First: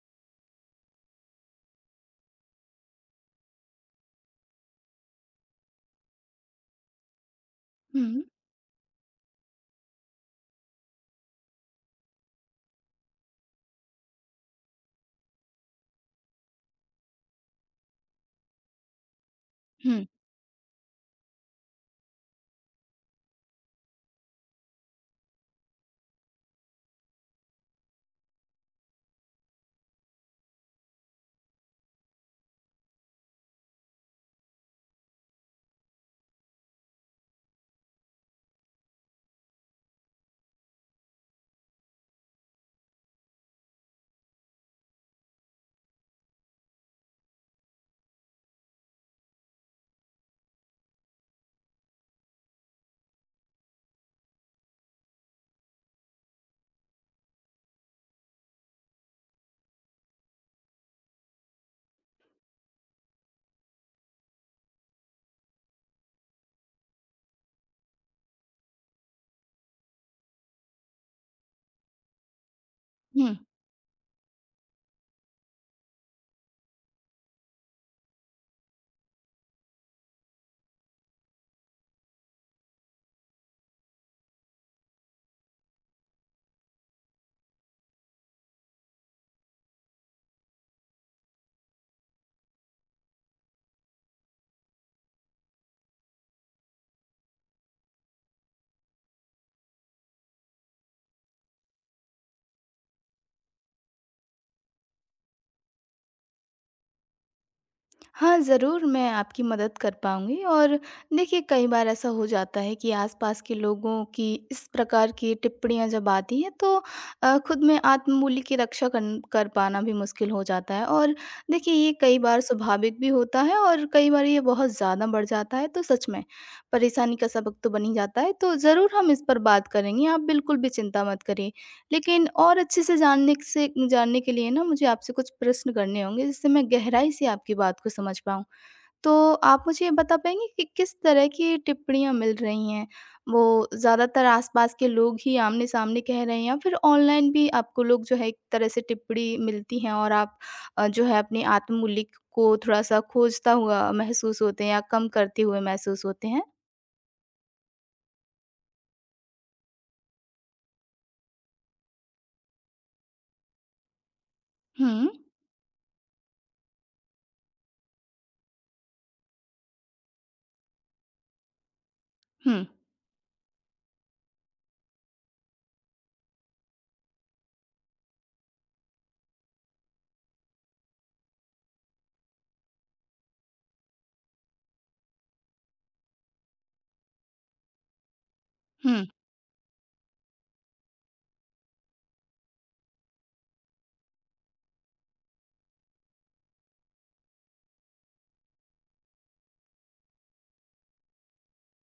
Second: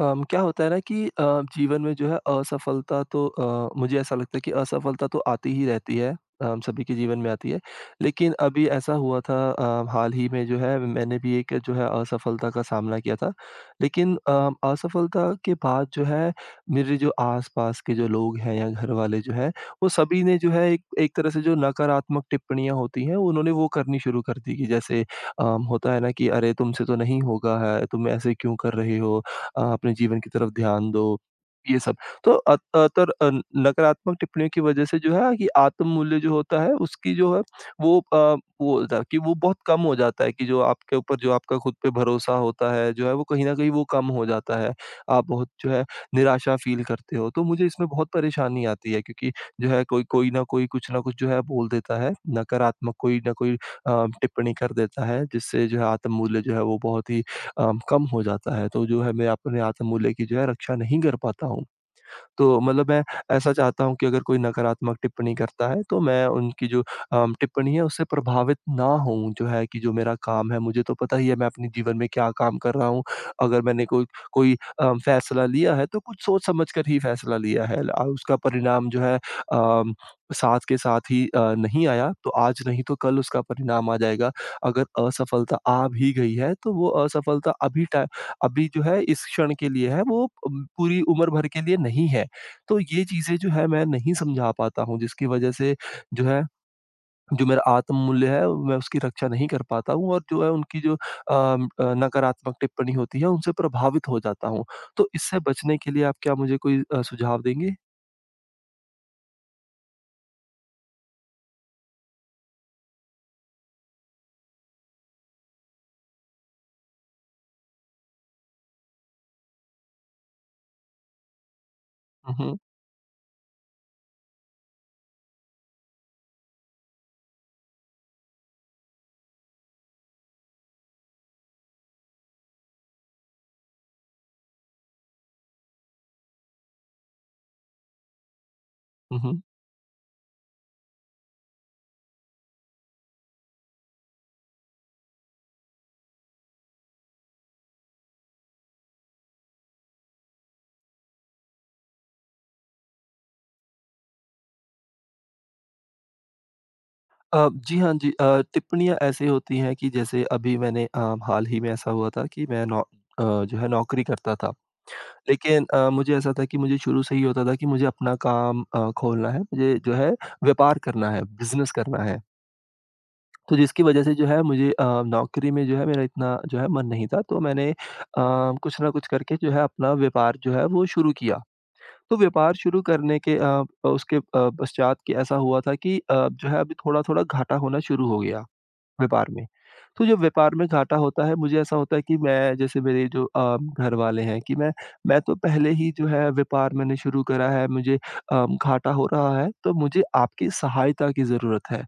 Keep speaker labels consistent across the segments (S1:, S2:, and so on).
S1: क्या होता है ना कि जीवन में जो है असफलता तो मुझे ऐसा लगता है कि असफलता तो आती ही रहती है। हम सभी के जीवन में आती है।
S2: हुँ,
S1: लेकिन अभी ऐसा हुआ था हाल ही में जो है मैंने भी एक जो है असफलता का सामना किया था। लेकिन असफलता के बाद जो है मेरे जो आस-पास के जो लोग हैं या घर वाले जो हैं, वो
S2: हुँ,
S1: सभी ने जो है एक एक तरह से जो नकारात्मक टिप्पणियाँ होती हैं उन्होंने वो करनी शुरू कर दी कि जैसे होता है ना कि अरे तुमसे तो नहीं होगा है, तुम ऐसे क्यों कर रहे हो? अपने जीवन की तरफ ध्यान दो, ये सब। तो नकारात्मक टिप्पणियों की वजह से जो है कि आत्ममूल्य जो होता है उसकी जो है वो अ, वो होता है कि वो बहुत कम हो जाता है कि जो आपके ऊपर जो आपका खुद पे भरोसा होता है जो है वो कहीं न कहीं वो कम हो जाता है। आप बहुत जो है निराशा फ़ील करते हो, तो मुझे इसमें बहुत परेशानी आती है क्योंकि जो है कोई कोई न कोई कुछ न कुछ जो है बोल देता है, नकारात्मक कोई न कोई टिप्पणी कर देता है जिससे जो है आत्ममूल्य जो है वो बहुत ही कम हो जाता है। तो जो है मैं अपने आत्ममूल्य की जो है रक्षा नहीं कर पाता हूँ। तो मतलब मैं ऐसा चाहता हूँ कि अगर कोई नकारात्मक टिप्पणी करता है तो मैं उनकी जो टिप्पणी है उससे प्रभावित ना होऊँ। जो है कि जो मेरा काम है मुझे तो पता ही है मैं अपने जीवन में क्या काम कर रहा हूँ।
S2: हुँ।
S1: अगर मैंने कोई कोई फैसला लिया है तो कुछ सोच समझ कर ही फैसला लिया है उसका परिणाम जो है अम, साथ के साथ ही नहीं आया तो आज नहीं तो कल उसका परिणाम आ जाएगा। अगर असफलता आ भी गई है तो वो असफलता अभी जो है इस क्षण के लिए है वो पूरी उम्र भर के लिए नहीं है। तो ये चीज़ें जो है मैं नहीं समझा पाता हूँ जिसकी वज़ह से जो है, जो मेरा आत्ममूल्य है मैं उसकी रक्षा नहीं कर पाता हूँ और जो है उनकी जो नकारात्मक टिप्पणी होती है उनसे प्रभावित हो जाता हूँ। तो इससे बचने के लिए आप क्या मुझे कोई सुझाव देंगे?
S2: हाँ, ज़रूर मैं आपकी मदद कर पाऊँगी। और देखिए, कई बार ऐसा हो जाता है कि आस-पास के लोगों की इस प्रकार की टिप्पणियाँ जब आती हैं, तो खुद में आत्ममूल्य की रक्षा करन कर पाना भी मुश्किल हो जाता है। और देखिए, ये कई
S1: हुँ,
S2: बार
S1: हुँ,
S2: स्वाभाविक भी होता है और कई बार ये बहुत ज़्यादा बढ़ जाता है, तो सच में परेशानी का सबक तो बन ही जाता है। तो ज़रूर हम इस पर बात करेंगे, आप बिल्कुल भी चिंता मत करिए। लेकिन और अच्छे से जानने क से जानने के लिए ना, मुझे आपसे कुछ प्रश्न करने होंगे, जिससे मैं गहराई से आपकी बात को समझ पाऊँ।
S1: हुँ,
S2: तो
S1: हुँ।
S2: आप मुझे ये बता पाएँगे कि किस तरह की टिप्पणियाँ मिल रही हैं? वो ज़्यादातर आस-पास के लोग ही आमने-सामने कह रहे हैं, या फिर ऑनलाइन भी आपको लोग जो है एक तरह से टिप्पणी मिलती हैं, और आप जो है अपने आत्ममूल्य को थोड़ा-सा खोजता हुआ महसूस होते हैं या कम करते हुए महसूस होते हैं?
S1: जी हाँ, जी टिप्पणियाँ ऐसे होती हैं कि जैसे अभी मैंने हाल ही में ऐसा हुआ था कि मैं जो है नौकरी करता था।
S2: हुँ।
S1: लेकिन मुझे ऐसा था कि मुझे शुरू से ही होता था कि मुझे अपना काम खोलना है, मुझे जो है व्यापार करना है, बिज़नेस करना है।
S2: हुँ।
S1: तो जिसकी वजह से जो है मुझे नौकरी में जो है मेरा इतना जो है मन नहीं था, तो मैंने कुछ ना कुछ करके जो है अपना व्यापार जो है वो शुरू किया। तो व्यापार शुरू करने के उसके पश्चात कि ऐसा हुआ था कि जो है अभी थोड़ा-थोड़ा घाटा होना शुरू हो गया।
S2: हुँ।
S1: व्यापार में। तो जब व्यापार में घाटा होता है, मुझे ऐसा होता है कि मैं जैसे मेरे जो घर वाले हैं कि मैं तो पहले ही जो है व्यापार मैंने शुरू करा है, मुझे घाटा हो रहा है, तो मुझे आपकी सहायता की ज़रूरत है।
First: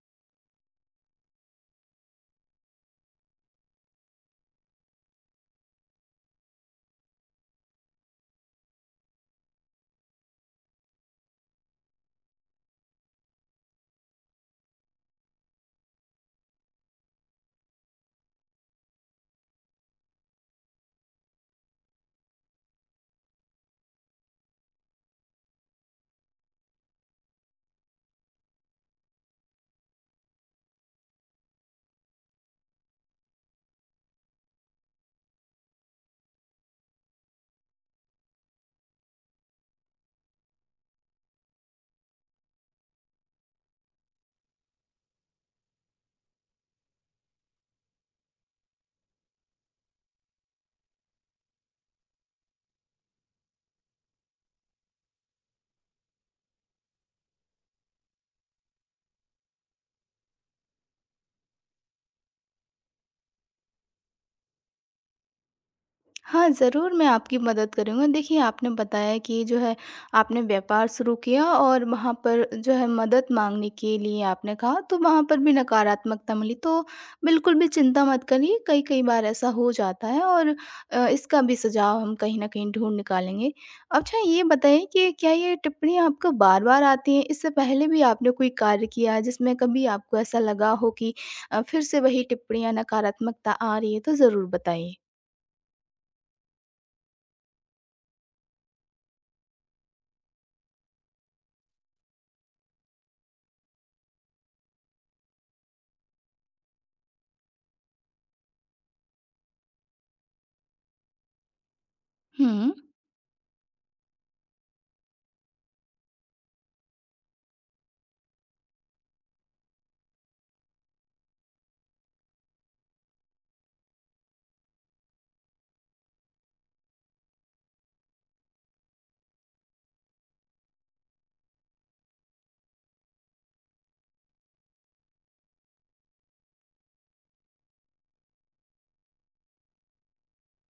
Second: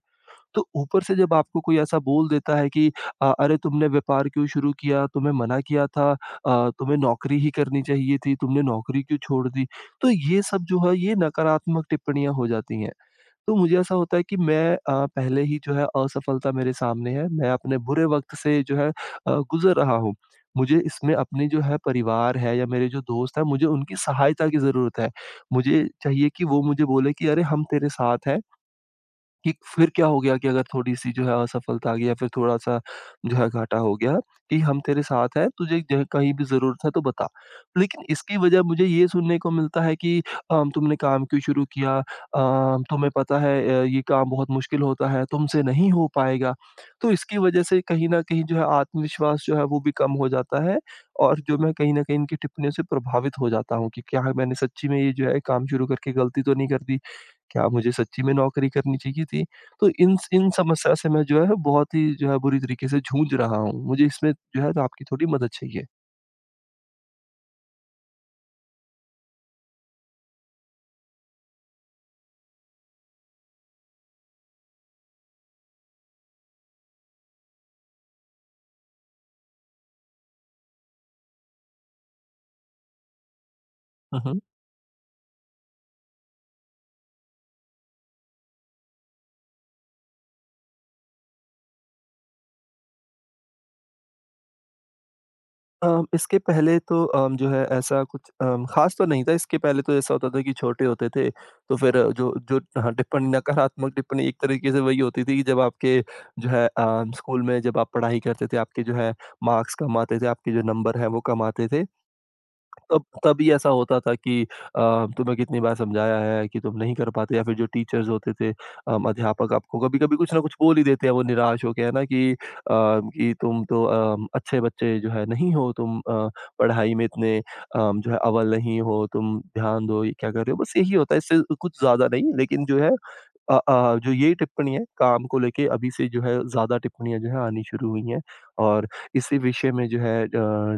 S1: तो ऊपर से जब आपको कोई ऐसा बोल देता है कि "अरे! तुमने व्यापार क्यों शुरू किया? तुम्हें मना किया था तुम्हें नौकरी ही करनी चाहिए थी, तुमने नौकरी क्यों छोड़ दी?" तो ये सब जो है, ये नकारात्मक टिप्पणियाँ हो जाती हैं। तो मुझे ऐसा होता है कि मैं पहले ही जो है असफलता मेरे सामने है, मैं अपने बुरे वक़्त से जो है गुज़र रहा हूँ। मुझे इसमें अपनी जो है परिवार है या मेरे जो दोस्त हैं मुझे उनकी सहायता की ज़रूरत है। मुझे चाहिए कि वो मुझे बोले कि अरे! हम तेरे साथ हैं। कि फिर क्या हो गया कि अगर थोड़ी-सी जो है असफलता आ गई या फिर थोड़ा-सा जो है घाटा हो गया कि हम तेरे साथ हैं, तुझे ज कहीं भी ज़रूरत है तो बता। लेकिन इसकी वजह मुझे ये सुनने को मिलता है कि तुमने काम क्यों शुरू किया? तुम्हें पता है ये काम बहुत मुश्किल होता है, तुमसे नहीं हो पाएगा। तो इसकी वजह से कहीं न कहीं जो है आत्मविश्वास जो है वो भी कम हो जाता है और जो मैं कहीं न कहीं इनकी टिप्पणियों से प्रभावित हो जाता हूँ कि क्या मैंने सच्ची में ये जो है काम शुरू करके गलती तो नहीं कर दी? क्या मुझे सच्ची में नौकरी करनी चाहिए थी? तो इन समस्या से मैं जो है बहुत ही जो है बुरी तरीके से जूझ रहा हूँ। मुझे इसमें जो है तो आपकी थोड़ी मदद चाहिए।
S2: हाँ, ज़रूर मैं आपकी मदद करूँगा। देखिए, आपने बताया कि जो है आपने व्यापार शुरू किया, और वहाँ पर जो है मदद माँगने के लिए आपने कहा, तो वहाँ पर भी नकारात्मकता मिली। तो बिल्कुल भी चिंता मत करिए, कई-कई बार ऐसा हो जाता है। और इसका भी सुझाव हम कहीं न कहीं ढूँढ निकालेंगे। अच्छा,
S1: हुँ, हुँ।
S2: ये बताइए कि क्या ये टिप्पणियाँ आपको बार-बार आती हैं? इससे पहले भी आपने कोई कार्य किया है जिसमें कभी आपको ऐसा लगा हो कि फिर से वही टिप्पणियाँ, नकारात्मकता आ रही है? तो ज़रूर बताइए।
S1: इसके पहले तो जो है ऐसा कुछ ख़ास तो नहीं था। इसके पहले तो ऐसा होता था कि छोटे होते थे तो फिर जो जो हाँ, टिप्पणी नकारात्मक टिप्पणी एक तरीके से वही होती थी कि जब आपके जो है स्कूल में जब आप पढ़ाई करते थे, आपके जो है मार्क्स कम आते थे, आपके जो नंबर हैं वो कम आते थे।
S2: हुँ।
S1: तब तभी ऐसा होता था कि तुम्हें कितनी बार समझाया है कि तुम नहीं कर पाते या फिर जो टीचर्स होते थे अध्यापक आपको कभी-कभी कुछ ना कुछ बोल ही देते हैं वो निराश होके, है ना? कि कि तुम तो अच्छे बच्चे जो है नहीं हो, तुम पढ़ाई में इतने जो है अव्वल नहीं हो, तुम ध्यान दो, ये क्या कर रहे हो? बस यही होता है, इससे कुछ ज़्यादा नहीं लेकिन जो है जो ये टिप्पणी है काम को लेके अभी से जो है ज़्यादा टिप्पणियाँ जो है आनी शुरू हुई हैं और इसी विषय में जो है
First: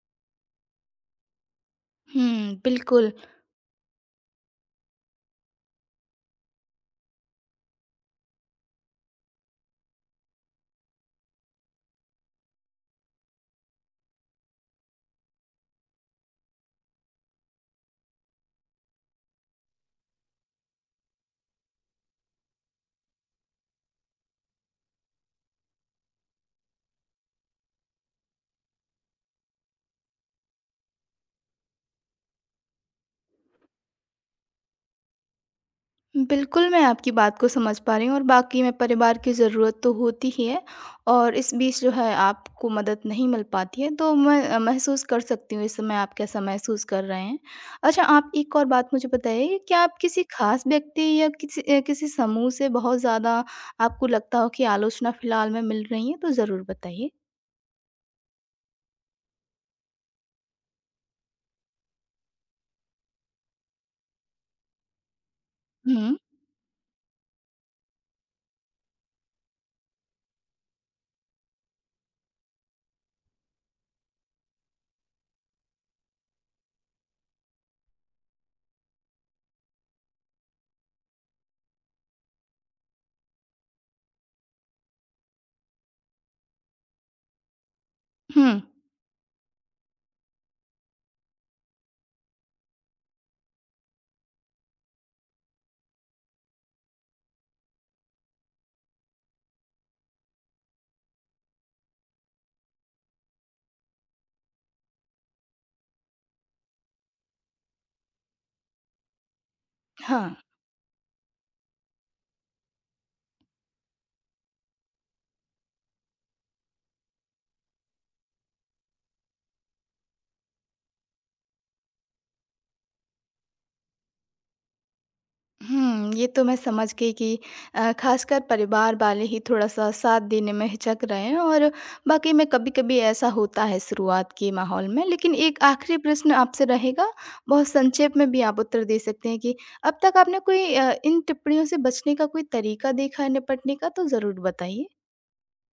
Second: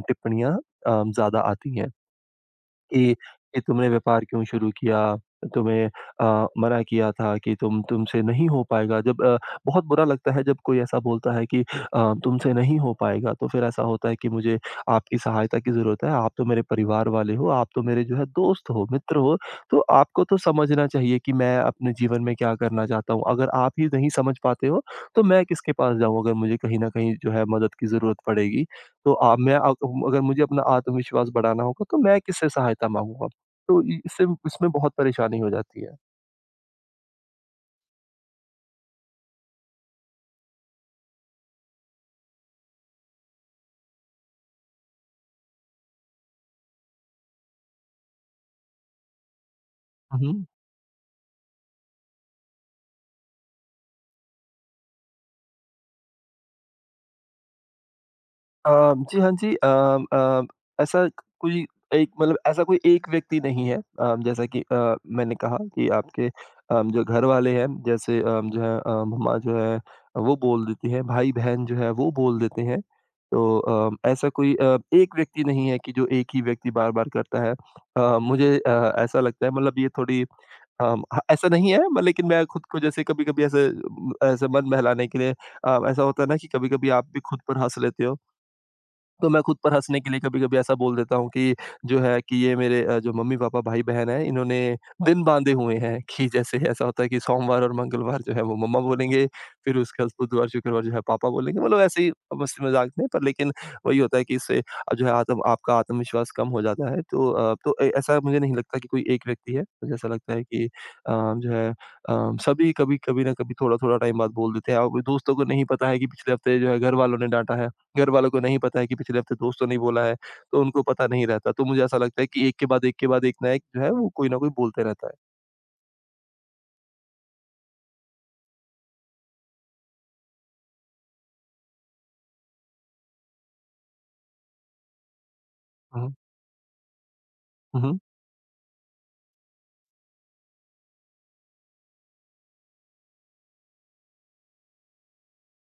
S1: टिप्पणियाँ ज़्यादा आती हैं।
S2: हुँ, बिल्कुल।
S1: कि कि तुमने व्यापार क्यों शुरू किया? तुम्हें मना किया था कि तुमसे नहीं हो पाएगा। जब बहुत बुरा लगता है जब कोई ऐसा बोलता है कि तुमसे नहीं हो पाएगा, तो फिर ऐसा होता है कि मुझे आपकी सहायता की ज़रूरत है। आप तो मेरे परिवार वाले हो, आप तो मेरे जो है दोस्त हो, मित्र हो, तो आपको तो समझना चाहिए कि मैं अपने जीवन में क्या करना चाहता हूँ। अगर आप ही नहीं समझ पाते हो, तो मैं किसके पास जाऊँ अगर मुझे कहीं न कहीं जो है मदद की ज़रूरत पड़ेगी। तो मैं अगर मुझे अपना आत्मविश्वास बढ़ाना होगा तो मैं किससे सहायता माँगूँगा? तो इ इससे इसमें बहुत परेशानी हो जाती है।
S2: बिल्कुल, मैं आपकी बात को समझ पा रही हूँ, और वाक़ई में परिवार की ज़रूरत तो होती ही है। और इस बीच जो है आपको मदद नहीं मिल पाती है, तो मैं महसूस कर सकती हूँ इस समय आप कैसा महसूस कर रहे हैं। अच्छा, आप एक और बात मुझे बताइए, कि क्या आप किसी
S1: हुँ।
S2: ख़ास व्यक्ति या किसी समूह से बहुत ज़्यादा आपको लगता हो कि आलोचना फ़िलहाल में मिल रही है? तो ज़रूर बताइए।
S1: जी, हाँ जी। अ, ऐसा कोई एक मतलब ऐसा कोई एक व्यक्ति नहीं है जैसा कि मैंने कहा कि
S2: हुँ,
S1: आपके जो घरवाले हैं जैसे जो है मम्मा जो है वो बोल देती हैं, भाई-बहन जो है वो बोल देते हैं। तो ऐसा कोई एक व्यक्ति नहीं है कि जो एक ही व्यक्ति बार-बार करता है। मुझे ऐसा लगता है मतलब ये थोड़ी हाँ, ऐसा नहीं है म लेकिन मैं खुद को जैसे कभी-कभी ऐसे मन बहलाने के लिए ऐसा होता है ना कि कभी-कभी आप भी खुद पर हँस लेते हो।
S2: हुँ।
S1: तो मैं खुद पर हँसने के लिए कभी-कभी ऐसा बोल देता हूँ कि जो है कि ये मेरे जो मम्मी-पापा, भाई-बहन हैं इन्होंने दिन बाँधे हुए हैं कि जैसे ऐसा होता है कि सोमवार और मंगलवार जो है वो मम्मा बोलेंगे, फिर उसके बाद बुधवार, शुक्रवार जो है पापा बोलेंगे। मतलब ऐसे ही मस्ती-मज़ाक में पर लेकिन वही होता है कि इससे जो है आत्म आपका आत्मविश्वास कम हो जाता है। तो अ, तो ए ऐसा मुझे नहीं लगता कि कोई एक व्यक्ति है। मुझे ऐसा
S2: हाँ।
S1: लगता है कि जो है सभी कभी कभी न कभी थोड़ा-थोड़ा टाइम बाद बोल देते हैं और दोस्तों को नहीं पता है कि पिछले हफ्ते जो है घर वालों ने डाँटा है। घर वालों को नहीं पता है कि पिछले हफ्ते दोस्तों ने बोला है, तो उनको पता नहीं रहता। तो मुझे ऐसा लगता है कि एक के बाद एक के बाद एक ना एक जो है वो कोई ना कोई बोलते रहता है।
S2: हुँ, ये तो मैं समझ गई कि ख़ासकर परिवार वाले ही थोड़ा-सा साथ देने में हिचक रहे हैं, और वाक़ई में कभी-कभी ऐसा होता है शुरुआत के माहौल में। लेकिन एक आख़िरी
S1: हुँ,
S2: प्रश्न आपसे रहेगा, बहुत
S1: हुँ।
S2: संक्षेप में भी आप उत्तर दे सकते हैं कि अब तक आपने कोई इन टिप्पणियों से बचने का कोई तरीका देखा है, निपटने का? तो ज़रूर बताइए।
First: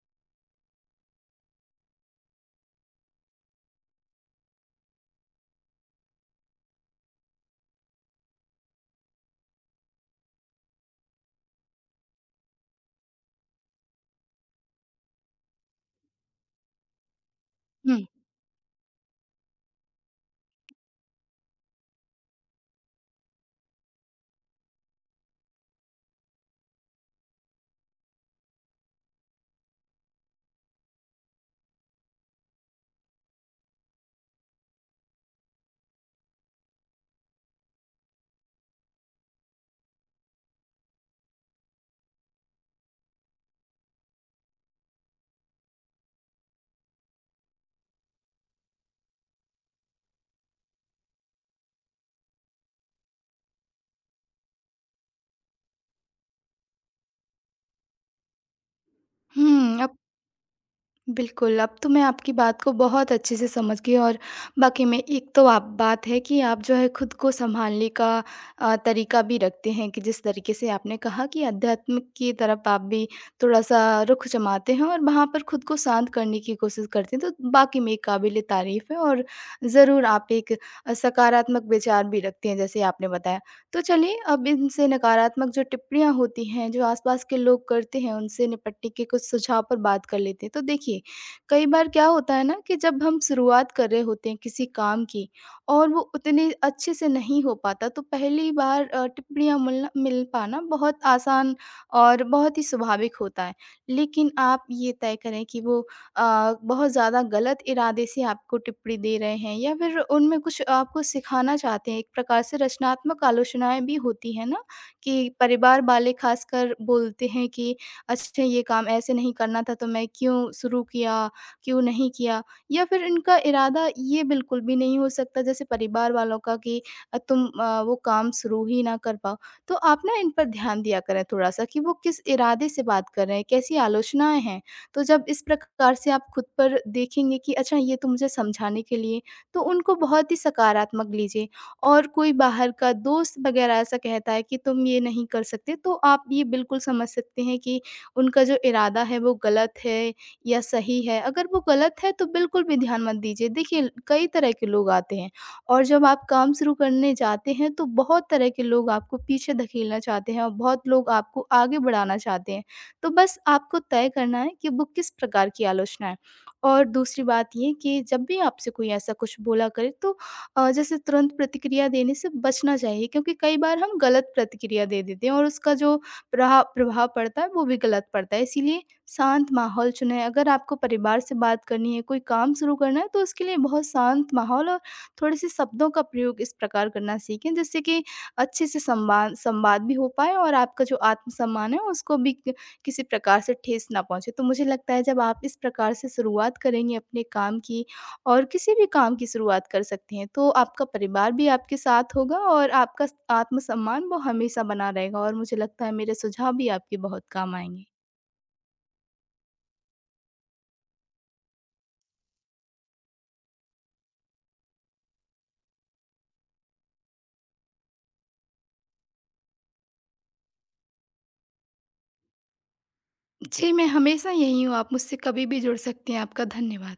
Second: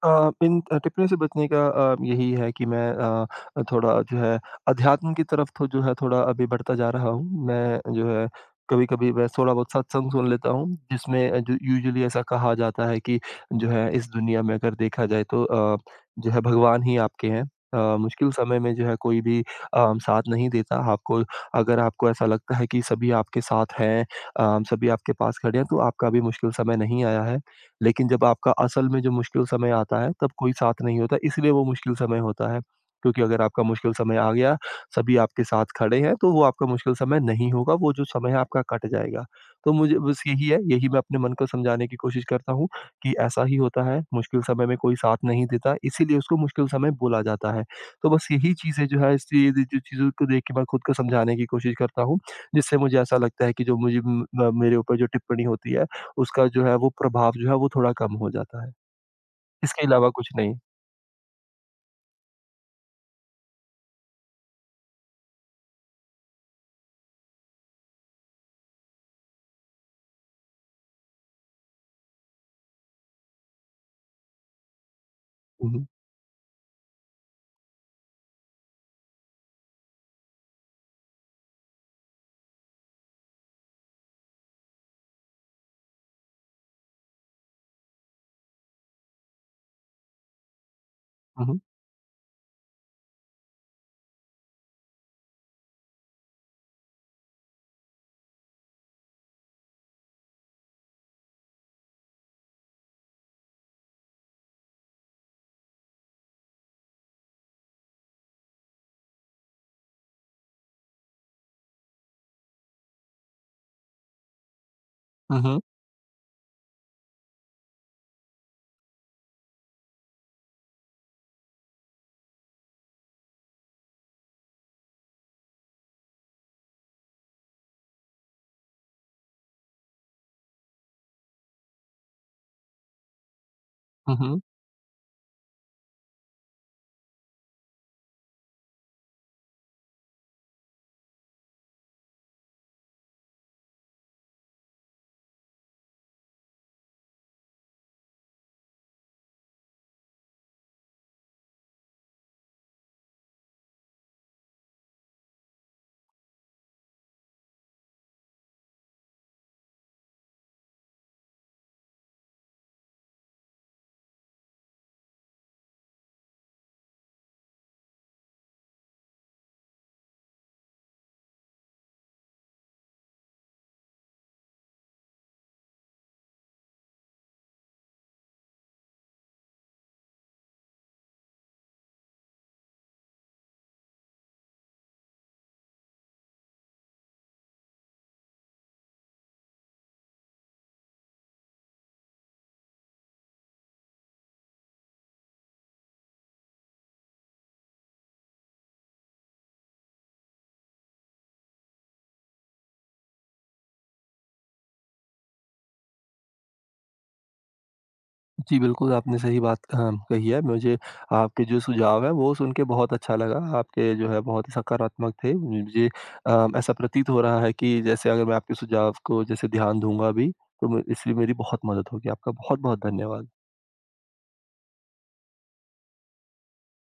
S1: टिप्पणी से बचने का यही है कि मैं थोड़ा जो है अध्यात्म की तरफ तो जो है थोड़ा अभी बढ़ता जा रहा हूँ। मैं जो है कभी-कभी मैं थोड़ा बहुत सत्संग सुन लेता हूँ, जिसमें जो यूजुअली ऐसा कहा जाता है कि जो है इस दुनिया में अगर देखा जाए तो जो है भगवान ही आपके हैं।
S2: हुँ।
S1: मुश्किल समय में जो है कोई भी साथ नहीं देता। आपको अगर आपको ऐसा लगता है कि सभी आपके साथ हैं सभी आपके पास खड़े हैं, तो आपका भी मुश्किल समय नहीं आया है। लेकिन जब आपका असल में जो मुश्किल समय आता है, तब कोई साथ नहीं होता, इसलिए वो मुश्किल समय होता है। क्योंकि अगर आपका मुश्किल समय आ गया, सभी आपके साथ खड़े हैं, तो वो आपका मुश्किल समय नहीं होगा, वो जो समय है आपका कट जाएगा। तो मुझे बस यही है, यही मैं अपने मन को समझाने की कोशिश करता हूँ कि ऐसा ही होता है, मुश्किल समय में कोई साथ नहीं देता, इसीलिए उसको मुश्किल समय बोला जाता है। तो बस यही चीज़ें जो है, इसलिए द जो चीज़ों को देख के मैं खुद को समझाने की कोशिश करता हूँ, जिससे मुझे ऐसा लगता है कि जो मुझे म म मेरे ऊपर जो टिप्पणी होती है उसका जो है वो प्रभाव जो है वो थोड़ा कम हो जाता है।
S2: हुँ,
S1: इसके
S2: अब।
S1: अलावा कुछ नहीं।
S2: बिल्कुल, अब तो मैं आपकी बात को बहुत अच्छे से समझ गई। और वाक़ई में एक तो आप बात है कि आप जो है खुद को सँभालने का तरीका भी रखते हैं, कि जिस तरीके से आपने कहा कि अध्यात्म की तरफ आप भी थोड़ा-सा रुख जमाते हैं और वहाँ पर खुद
S1: हुँ,
S2: को
S1: हुँ।
S2: शांत करने की कोशिश करते हैं, तो वाक़ई में काबिल-ए-तारीफ़ है। और ज़रूर आप एक सकारात्मक विचार भी रखते हैं, जैसे आपने बताया। तो चलिए, अब इनसे नकारात्मक जो टिप्पणियाँ होती हैं, जो आस-पास के लोग करते हैं, उनसे निपटने के कुछ सुझाव पर बात कर लेते हैं। तो देखिए,
S1: हुँ, हुँ।
S2: कई बार क्या होता है ना कि जब हम शुरुआत कर रहे होते हैं किसी काम की, और वो उतने अच्छे से नहीं हो पाता, तो पहली बार टिप्पणियाँ मिल पाना बहुत आसान और बहुत ही स्वाभाविक होता है। लेकिन आप ये तय करें कि वो बहुत ज़्यादा गलत इरादे से आपको टिप्पणी दे रहे हैं, या फिर उनमें कुछ आपको सिखाना चाहते हैं। एक प्रकार से रचनात्मक आलोचनाएँ भी होती हैं ना, कि
S1: हुँ,
S2: परिवार वाले ख़ासकर बोलते हैं कि अच्छा, ये काम ऐसे नहीं करना था, तो मैं क्यों शुरू किया, क्यों नहीं किया? या फिर इनका इरादा ये बिल्कुल भी नहीं हो सकता, जैसे परिवार वालों का, कि वो काम शुरू ही ना कर पाओ। तो आप ना इन पर ध्यान दिया करें थोड़ा-सा कि वो किस इरादे से बात कर रहे हैं, कैसी
S1: हुँ,
S2: आलोचनाएँ
S1: हुँ।
S2: हैं? तो जब इस प्रकार से आप खुद पर देखेंगे कि अच्छा, ये तो मुझे समझाने के लिए, तो उनको बहुत ही सकारात्मक लीजिए। और कोई बाहर का दोस्त वगैरह ऐसा कहता है कि तुम ये नहीं कर सकते, तो आप ये बिल्कुल समझ सकते हैं कि उनका जो इरादा है वो गलत है या सही है। अगर वो गलत है, तो बिल्कुल भी ध्यान मत दीजिए। देखिए, कई तरह के लोग आते हैं, और जब आप काम शुरू करने जाते हैं, तो बहुत तरह के लोग आपको पीछे धकेलना चाहते हैं और बहुत लोग आपको आगे बढ़ाना चाहते हैं। तो बस आपको तय करना है कि वो किस प्रकार की आलोचना है। और दूसरी बात ये, कि जब भी आपसे कोई ऐसा कुछ बोला करे, तो जैसे तुरंत प्रतिक्रिया देने से बचना चाहिए, क्योंकि कई बार हम गलत प्रतिक्रिया दे देते हैं, और उसका जो प्रहा प्रभाव पड़ता है वो भी गलत पड़ता है। इसीलिए शांत माहौल चुनें। अगर आपको परिवार से बात करनी है, कोई काम शुरू करना है, तो उसके लिए बहुत शांत माहौल और थोड़े-से शब्दों का प्रयोग इस प्रकार करना सीखें, जिससे कि अच्छे से संवाद संवाद भी हो पाए, और आपका जो आत्मसम्मान है उसको भी किसी प्रकार से ठेस ना पहुँचे। तो मुझे लगता है जब आप इस प्रकार से शुरुआत करेंगे अपने काम की, और किसी भी काम की शुरुआत कर सकती हैं, तो आपका परिवार भी आपके साथ होगा, और आपका स आत्मसम्मान वो हमेशा बना रहेगा, और मुझे लगता है मेरे सुझाव भी आपके बहुत काम आएँगे।
S1: जी, बिल्कुल आपने सही बात कही है। मुझे आपके जो सुझाव हैं वो सुन के बहुत अच्छा लगा। आपके जो है बहुत ही सकारात्मक थे। मुझे ऐसा प्रतीत हो रहा है कि जैसे अगर मैं आपके सुझाव को जैसे ध्यान दूँगा अभी तो म इसलिए मेरी बहुत मदद होगी। आपका बहुत-बहुत धन्यवाद।
S2: जी, मैं हमेशा यहीं हूँ, आप मुझसे कभी भी जुड़ सकती हैं। आपका धन्यवाद।